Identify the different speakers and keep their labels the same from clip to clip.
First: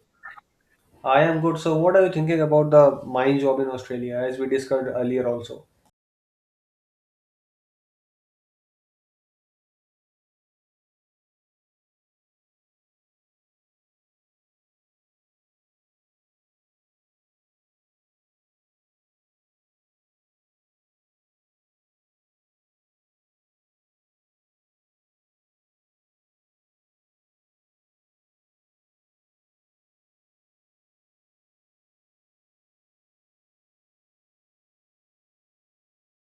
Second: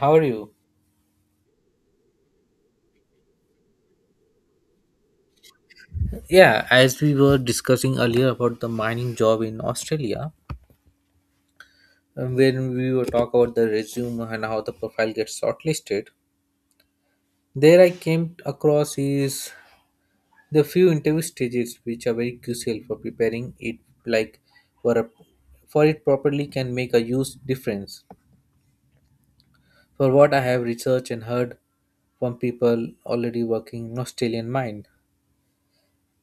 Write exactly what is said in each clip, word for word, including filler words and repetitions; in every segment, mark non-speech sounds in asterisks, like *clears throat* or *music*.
Speaker 1: How are you?
Speaker 2: I am good. So, what are you thinking about the mine job in Australia, as we discussed earlier also?
Speaker 1: Yeah, as we were discussing earlier about the mining job in Australia, um, when we were talk about the resume and how the profile gets shortlisted, there I came across is the few interview stages which are very crucial for preparing it like for a, for it properly can make a huge difference. For what I have researched and heard from people already working in Australian mine.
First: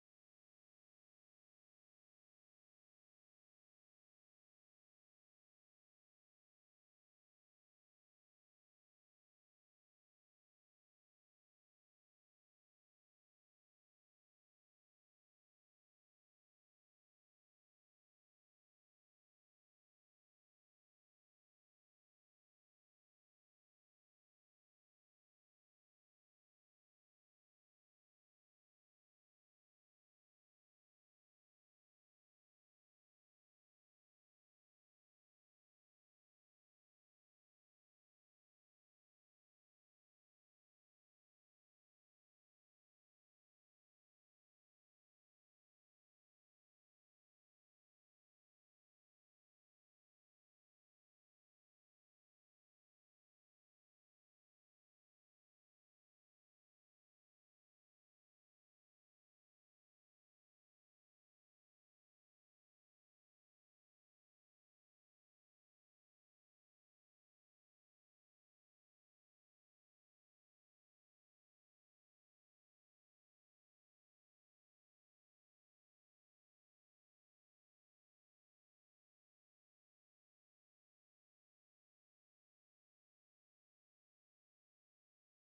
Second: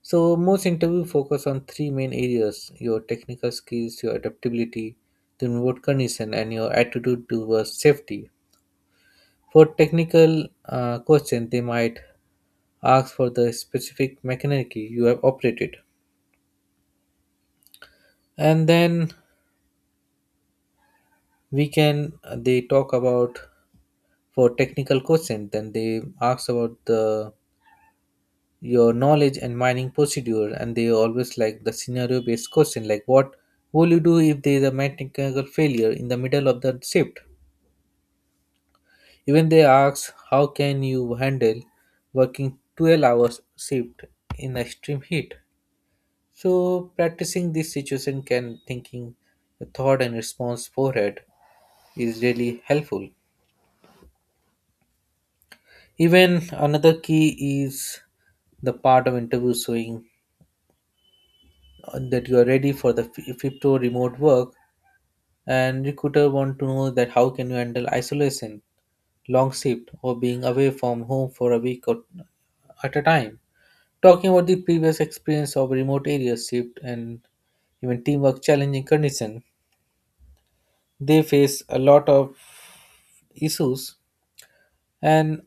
Speaker 1: So most interview focus on three main areas: your technical skills, your adaptability to remote condition, and your attitude towards safety. For technical uh, question, they might ask for the specific mechanic you have operated, and then we can they talk about for technical question. Then they ask about the your knowledge and mining procedure, and they always like the scenario based question like what will you do if there is a mechanical failure in the middle of the shift. Even they ask how can you handle working twelve hours shift in extreme heat, so practicing this situation can thinking the thought and response forehead is really helpful. Even another key is the part of interview showing uh, that you are ready for the f- crypto remote work, and recruiter want to know that how can you handle isolation, long shift, or being away from home for a week or at a time. Talking about the previous experience of remote area shift and even teamwork challenging condition, they face a lot of issues. And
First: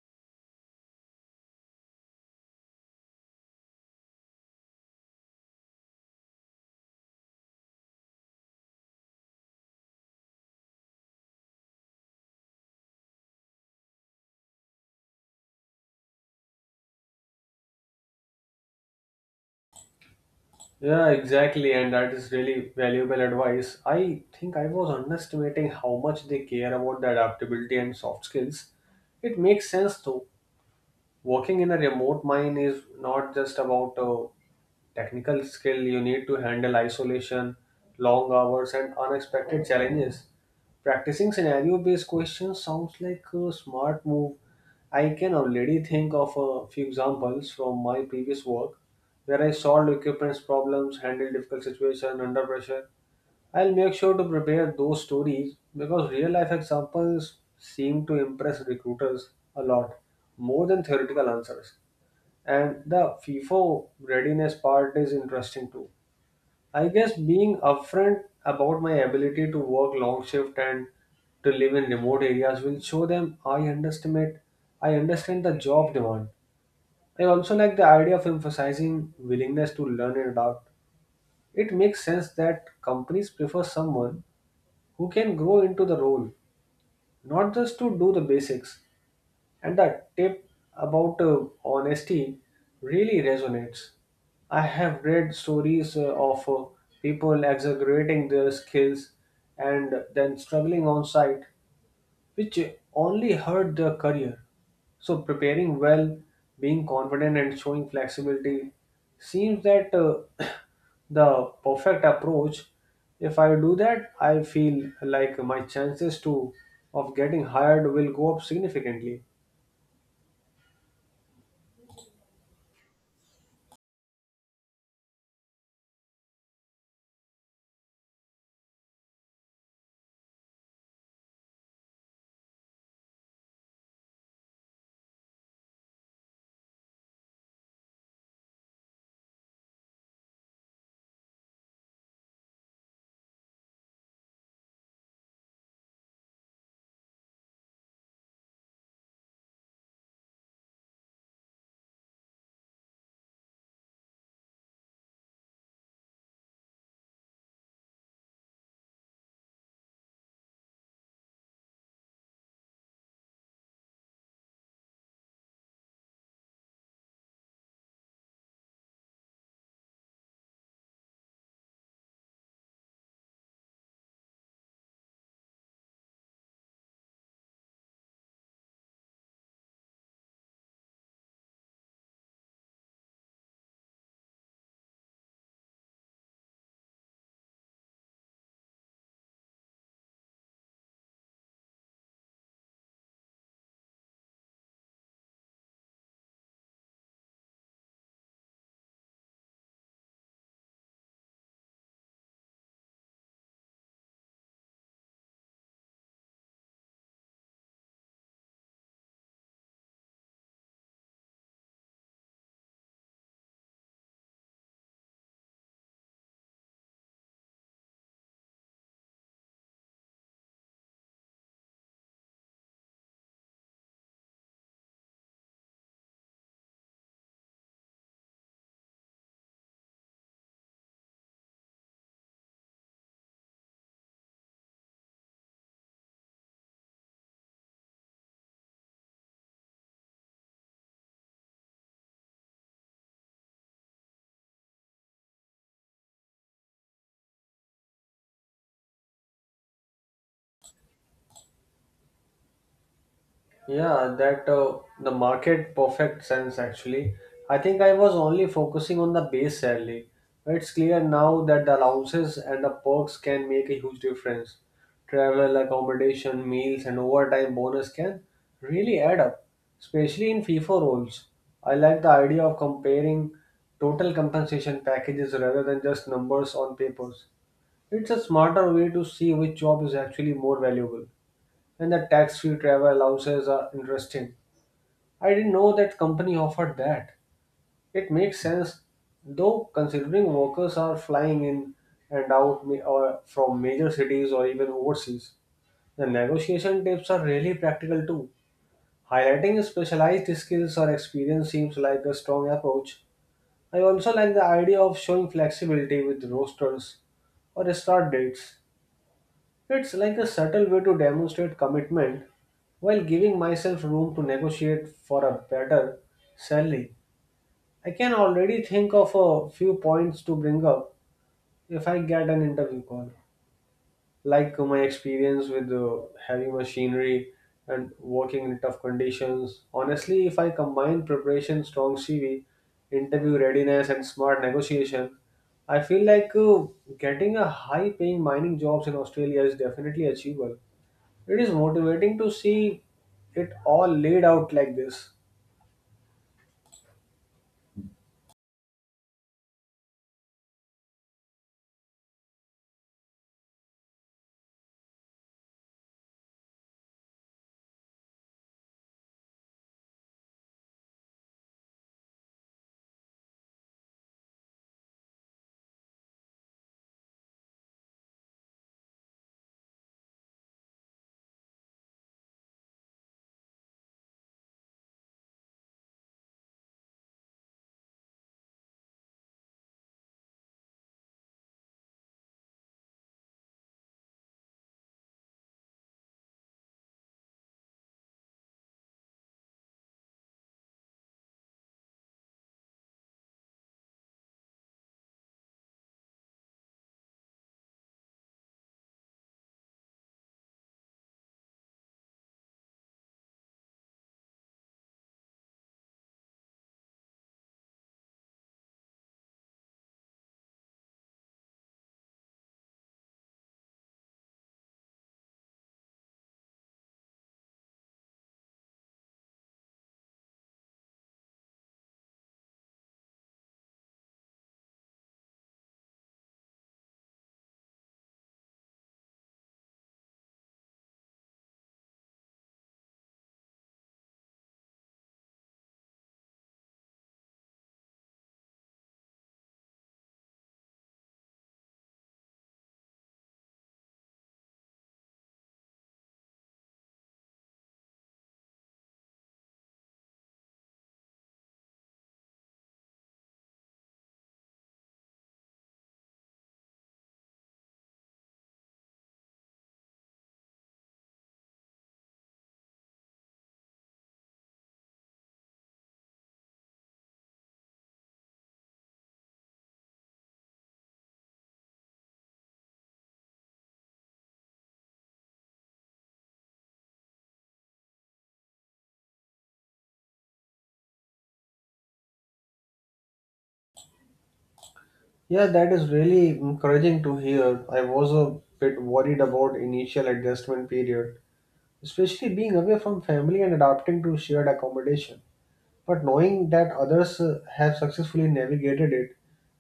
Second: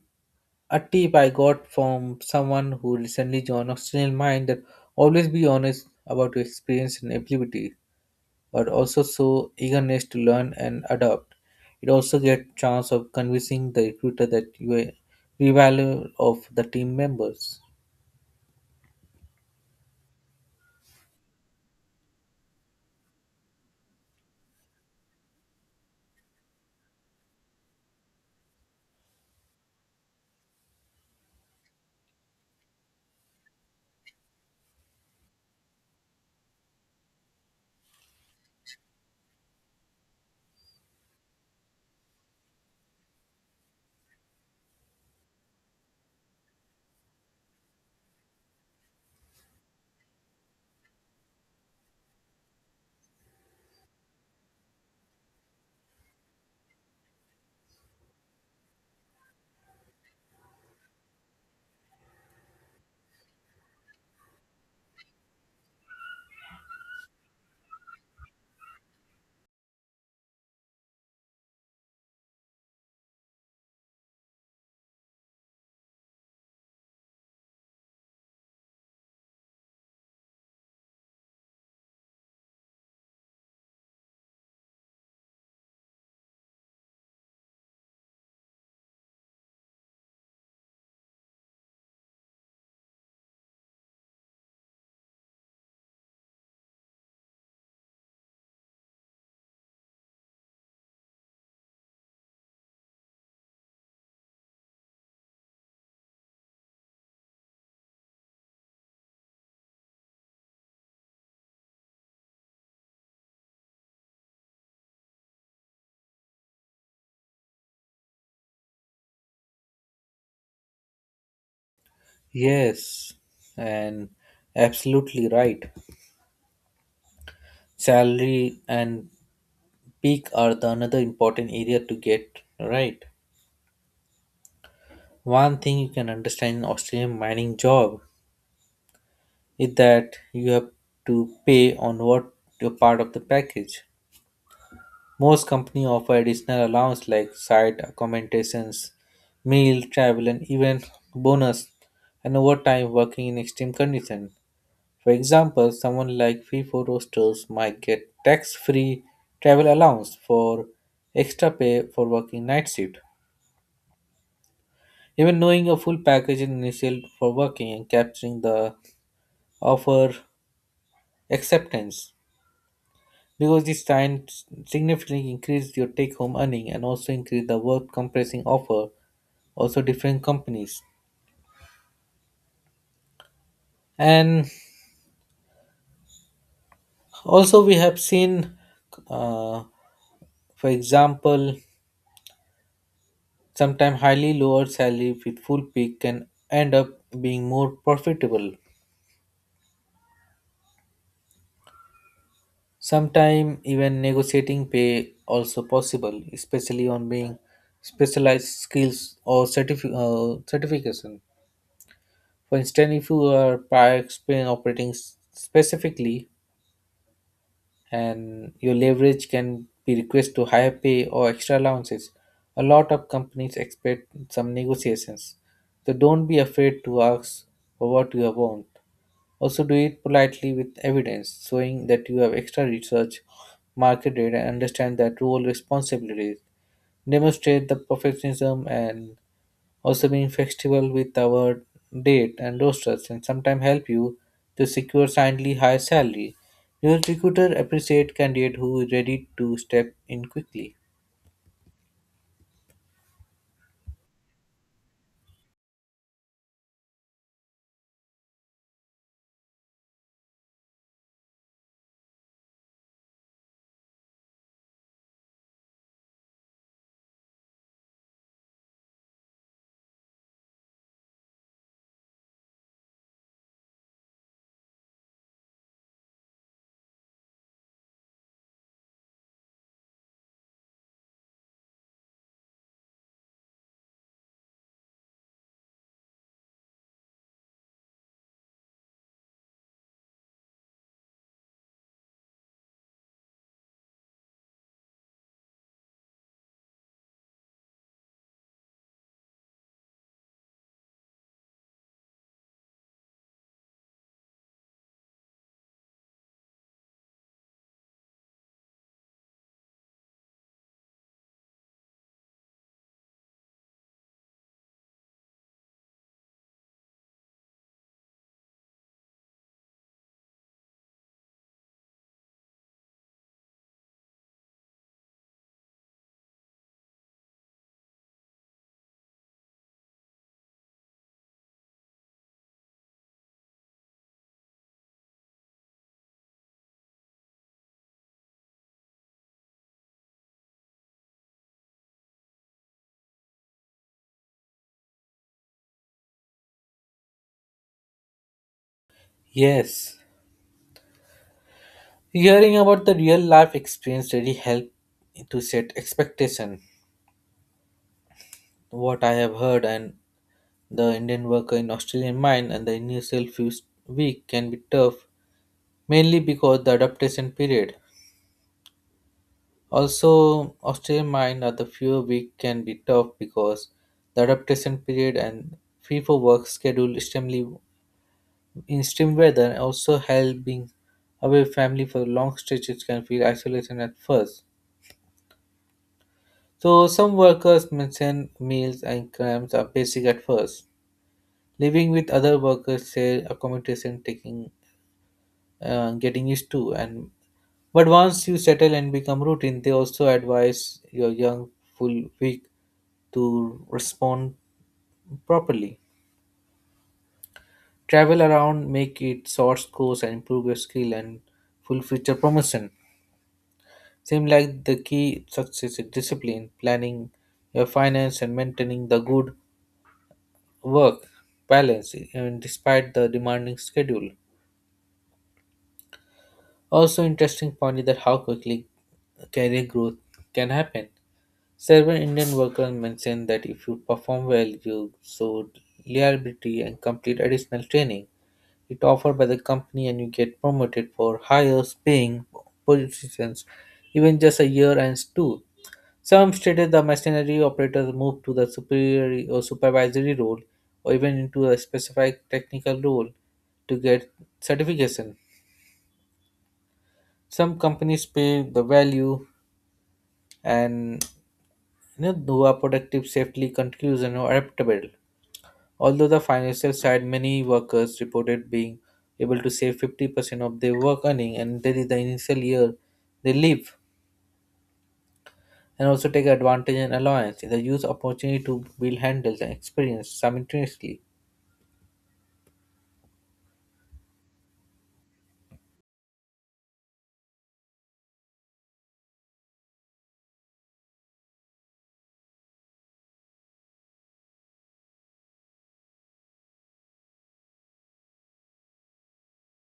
Speaker 1: a tip I got from someone who recently joined Australian Mind that always be honest about your experience and ability, but also show eagerness to learn and adapt. It also get chance of convincing the recruiter that you are the of the team members.
Speaker 2: Yeah, exactly, and that is really valuable advice. I think I was underestimating how much they care about the adaptability and soft skills. It makes sense though. Working in a remote mine is not just about uh, technical skill. You need to handle isolation, long hours, and unexpected challenges. Practicing scenario based questions sounds like a smart move. I can already think of a few examples from my previous work where I solved equipment's problems, handled difficult situations under pressure. I'll make sure to prepare those stories because real life examples seem to impress recruiters a lot more than theoretical answers. And the F I F O readiness part is interesting too. I guess being upfront about my ability to work long shift and to live in remote areas will show them I underestimate I understand the job demand. I also like the idea of emphasizing willingness to learn and adapt. It makes sense that companies prefer someone who can grow into the role, not just to do the basics. And that tip about uh, honesty really resonates. I have read stories uh, of uh, people exaggerating their skills and then struggling on site, which only hurt their career. So, preparing well, being confident, and showing flexibility seems that uh, *coughs* *clears throat* the perfect approach. If I do that, I feel like my chances to of getting hired will go up significantly.
Speaker 1: Yes, and absolutely right. Salary and peak are the another important area to get right. One thing you can understand in Australian mining job is that you have to pay on what your part of the package. Most companies offer additional allowance like site accommodations, meal, travel, and even bonus and overtime working in extreme conditions. For example, someone like FIFO roasters might get tax-free travel allowance for extra pay for working night shift. Even knowing a full package in initial for working and capturing the offer acceptance because this time significantly increased your take home earning and also increase the work compressing offer also different companies and also we have seen uh, for example sometimes highly lower salary with full pay can end up being more profitable. Sometimes even negotiating pay also possible, especially on being specialized skills or certifi- uh, certification. For instance, if you are prior experience operating s- specifically, and your leverage can be request to higher pay or extra allowances, a lot of companies expect some negotiations. So don't be afraid to ask for what you want. Also, do it politely with evidence, showing that you have extra research, market data, and understand that role responsibilities. Demonstrate the perfectionism and also being flexible with our date and rosters and sometimes help you to secure slightly higher salary. Your recruiter appreciate candidate who is ready to step in quickly.
Speaker 2: Yeah, that uh, the market perfect sense actually. I think I was only focusing on the base salary. It's clear now that the allowances and the perks can make a huge difference. Travel, accommodation, meals, and overtime bonus can really add up, especially in FIFA roles. I like the idea of comparing total compensation packages rather than just numbers on papers. It's a smarter way to see which job is actually more valuable, and the tax-free travel allowances are interesting. I didn't know that company offered that. It makes sense, though, considering workers are flying in and out ma- or from major cities or even overseas. The negotiation tips are really practical too. Highlighting specialized skills or experience seems like a strong approach. I also like the idea of showing flexibility with rosters or start dates. It's like a subtle way to demonstrate commitment while giving myself room to negotiate for a better salary. I can already think of a few points to bring up if I get an interview call, like my experience with uh, heavy machinery and working in tough conditions. Honestly, if I combine preparation, strong C V, interview readiness, and smart negotiation, I feel like uh, getting a high paying mining jobs in Australia is definitely achievable. It is motivating to see it all laid out like this.
Speaker 1: Yes. Hearing about the real life experience really help to set expectation. What I have heard and the Indian worker in Australian mine and the initial few week can be tough, mainly because the adaptation period. Also, Australian mine are the few week can be tough because the adaptation period and free for work schedule extremely in extreme weather and also help being away family for long stretches can feel isolation at first. So some workers mention meals and cramps are basic at first. Living with other workers share accommodation taking uh, getting used to, and but once you settle and become routine they also advise your young full week to respond properly. Travel around, make it source course, and improve your skill and full future promotion. Seem like the key success is discipline, planning your finance, and maintaining the good work balance even despite the demanding schedule. Also, interesting point is that how quickly career growth can happen. Several Indian workers mentioned that if you perform well, you show reliability and complete additional training it offered by the company and you get promoted for higher paying positions even just a year and two. Some stated the machinery operators moved to the superior or supervisory role or even into a specific technical role to get certification. Some companies pay the value and, you know, who are productive, safely, conclusion or adaptable. Although the financial side, many workers reported being able to save fifty percent of their work earning, and that is the initial year they live and also take advantage and allowance. They use opportunity to build handles and experience simultaneously.
Speaker 2: Yeah, that is really encouraging to hear. I was a bit worried about initial adjustment period, especially being away from family and adapting to shared accommodation. But knowing that others uh, have successfully navigated it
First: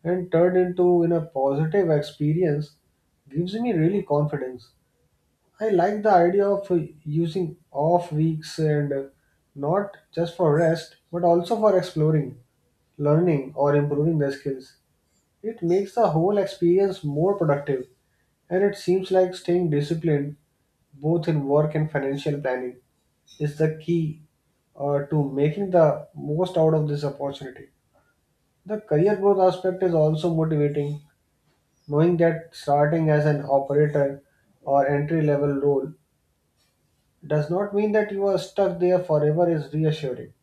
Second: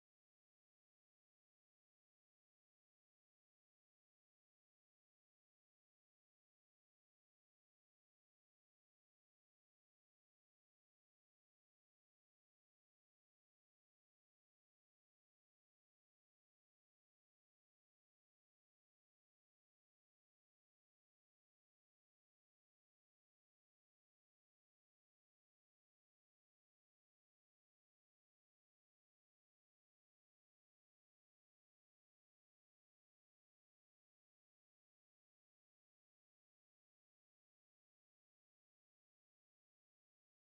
Speaker 2: and turned into in a positive experience gives me really confidence. I like the idea of uh, using off weeks and uh, not just for rest, but also for exploring, learning, or improving their skills. It makes the whole experience more productive, and it seems like staying disciplined both in work and financial planning is the key uh, to making the most out of this opportunity. The career growth aspect is also motivating, knowing that starting as an operator or entry level role does not mean that you are stuck there forever is reassuring.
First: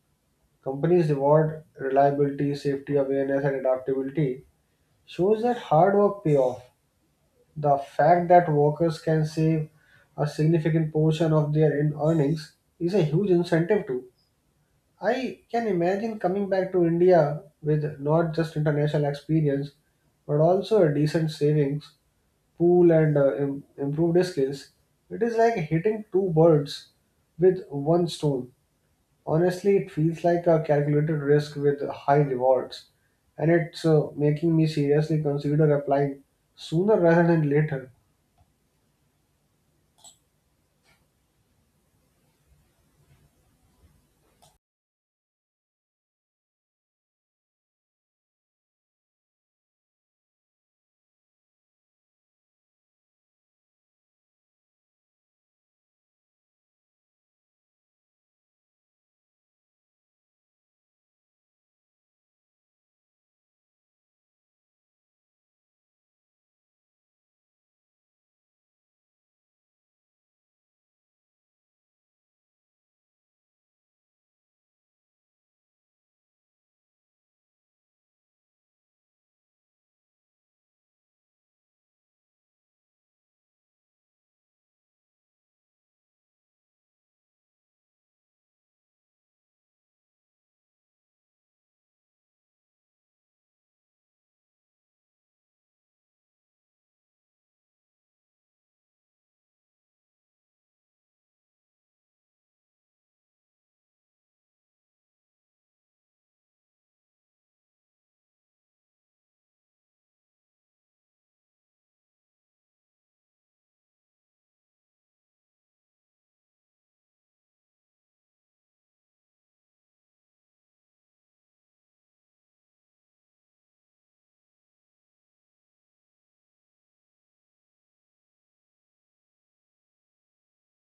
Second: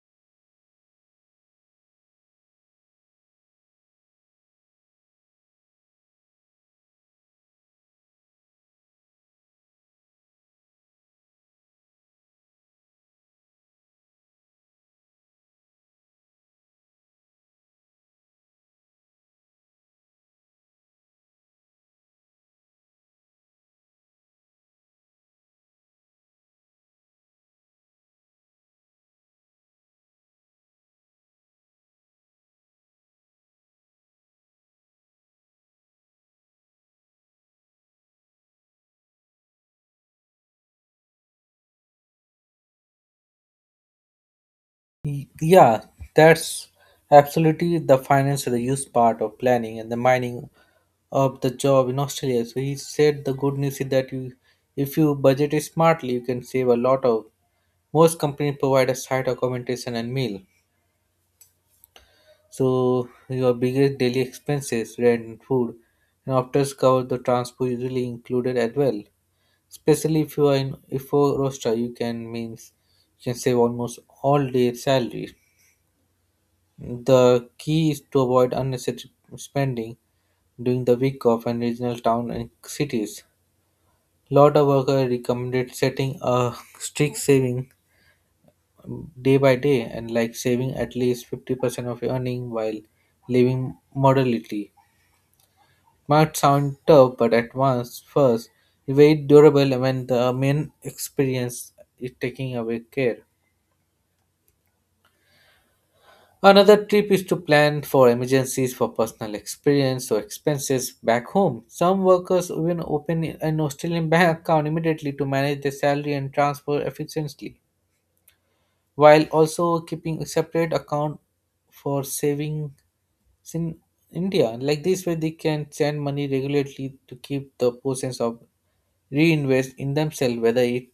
Speaker 2: Companies reward reliability, safety awareness, and adaptability shows that hard work pay off. The fact that workers can save a significant portion of their in- earnings is a huge incentive too. I can imagine coming back to India with not just international experience but also a decent savings pool and uh, im- improved skills. It is like hitting two birds with one stone. Honestly, it feels like a calculated risk with high rewards, and it's uh, making me seriously consider applying sooner rather than later.
Speaker 1: Y- Yeah, that's absolutely the finance is the used part of planning and the mining of the job in Australia. So he said the good news is that you, if you budget it smartly, you can save a lot of. Most companies provide a site accommodation and meal. So your biggest daily expenses, rent and food, and after cover the transport usually included as well. Especially if you are in if for roster, you can means you can save almost all day salary. The key is to avoid unnecessary spending during the week off and regional town and cities. Lot of worker recommended setting a strict saving um, day by day and like saving at least fifty percent of your earning while living moderately. Might sound tough, but at once first, very durable when the main experience is taking away care. Another tip is to plan for emergencies for personal experience or expenses back home. Some workers even open an Australian bank account immediately to manage their salary and transfer efficiently, while also keeping a separate account for savings in India. Like this way, they can send money regularly to keep the process of reinvest in themselves, whether it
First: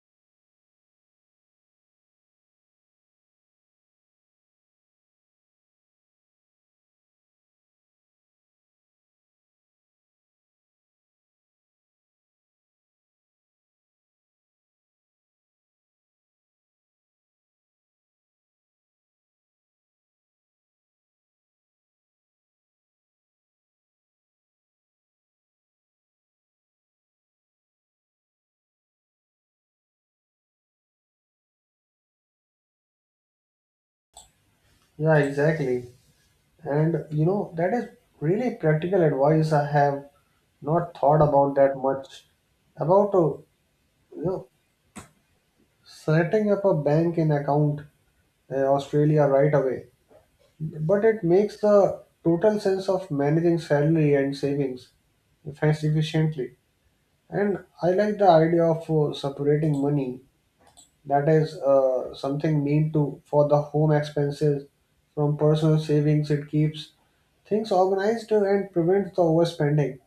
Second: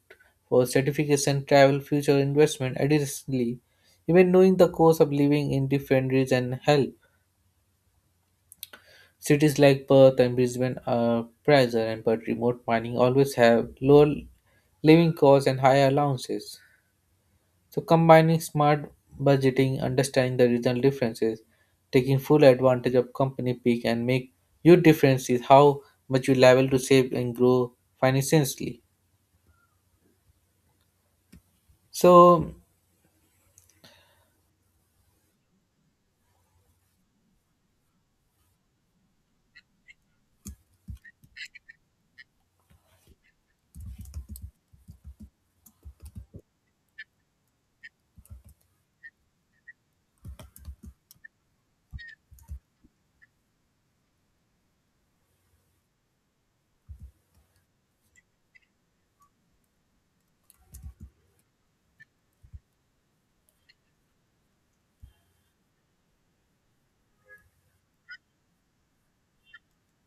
Speaker 1: for certification, travel, future investment. Additionally, even knowing the cost of living in different regions help. Cities like Perth and Brisbane are pricier, and but remote mining always have lower living costs and higher allowances. So combining smart budgeting, understanding the regional differences, taking full advantage of company peak and make your difference is how much you are liable to save and grow financially. So
Speaker 2: Yeah, exactly. And you know, that is really practical advice I have not thought about that much. About uh, you know setting up a bank in account in Australia right away, but it makes the total sense of managing salary and savings efficiently. And I like the idea of uh, separating money that is uh, something need to for the home expenses from personal savings. It keeps things organized and prevents the overspending.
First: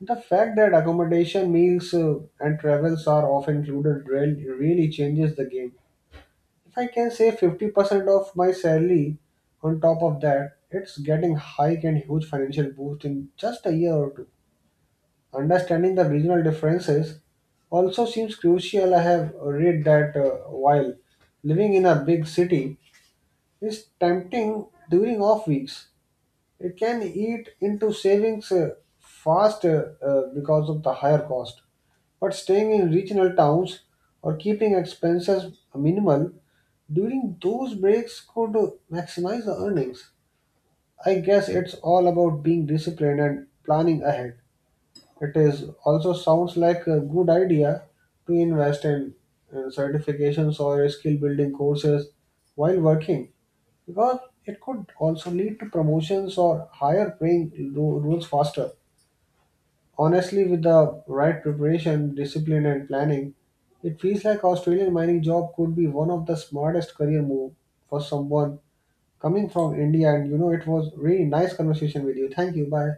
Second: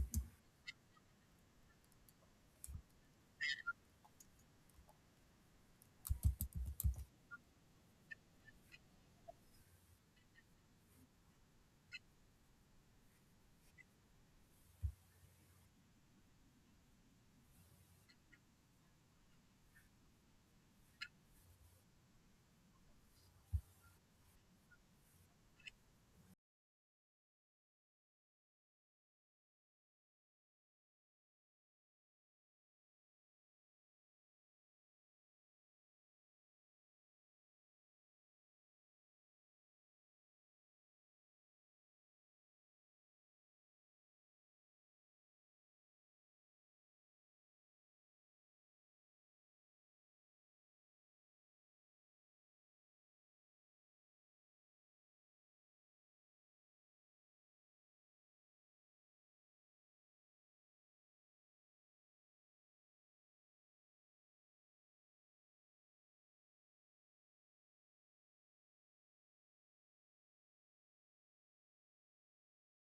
Speaker 2: The fact that accommodation, meals, uh, and travels are often included really, really changes the game. If I can save fifty percent of my salary on top of that, it's getting hike and huge financial boost in just a year or two. Understanding the regional differences also seems crucial. I have read that uh, while living in a big city is tempting during off weeks, it can eat into savings uh, fast uh, uh, because of the higher cost. But staying in regional towns or keeping expenses minimal during those breaks could uh, maximize the earnings. I guess it's all about being disciplined and planning ahead. It is also sounds like a good idea to invest in uh, certifications or skill building courses while working because it could also lead to promotions or higher paying ro- roles faster. Honestly, with the right preparation, discipline, and planning, it feels like Australian mining job could be one of the smartest career move for someone coming from India. And you know, it was really nice conversation with you. Thank you. Bye.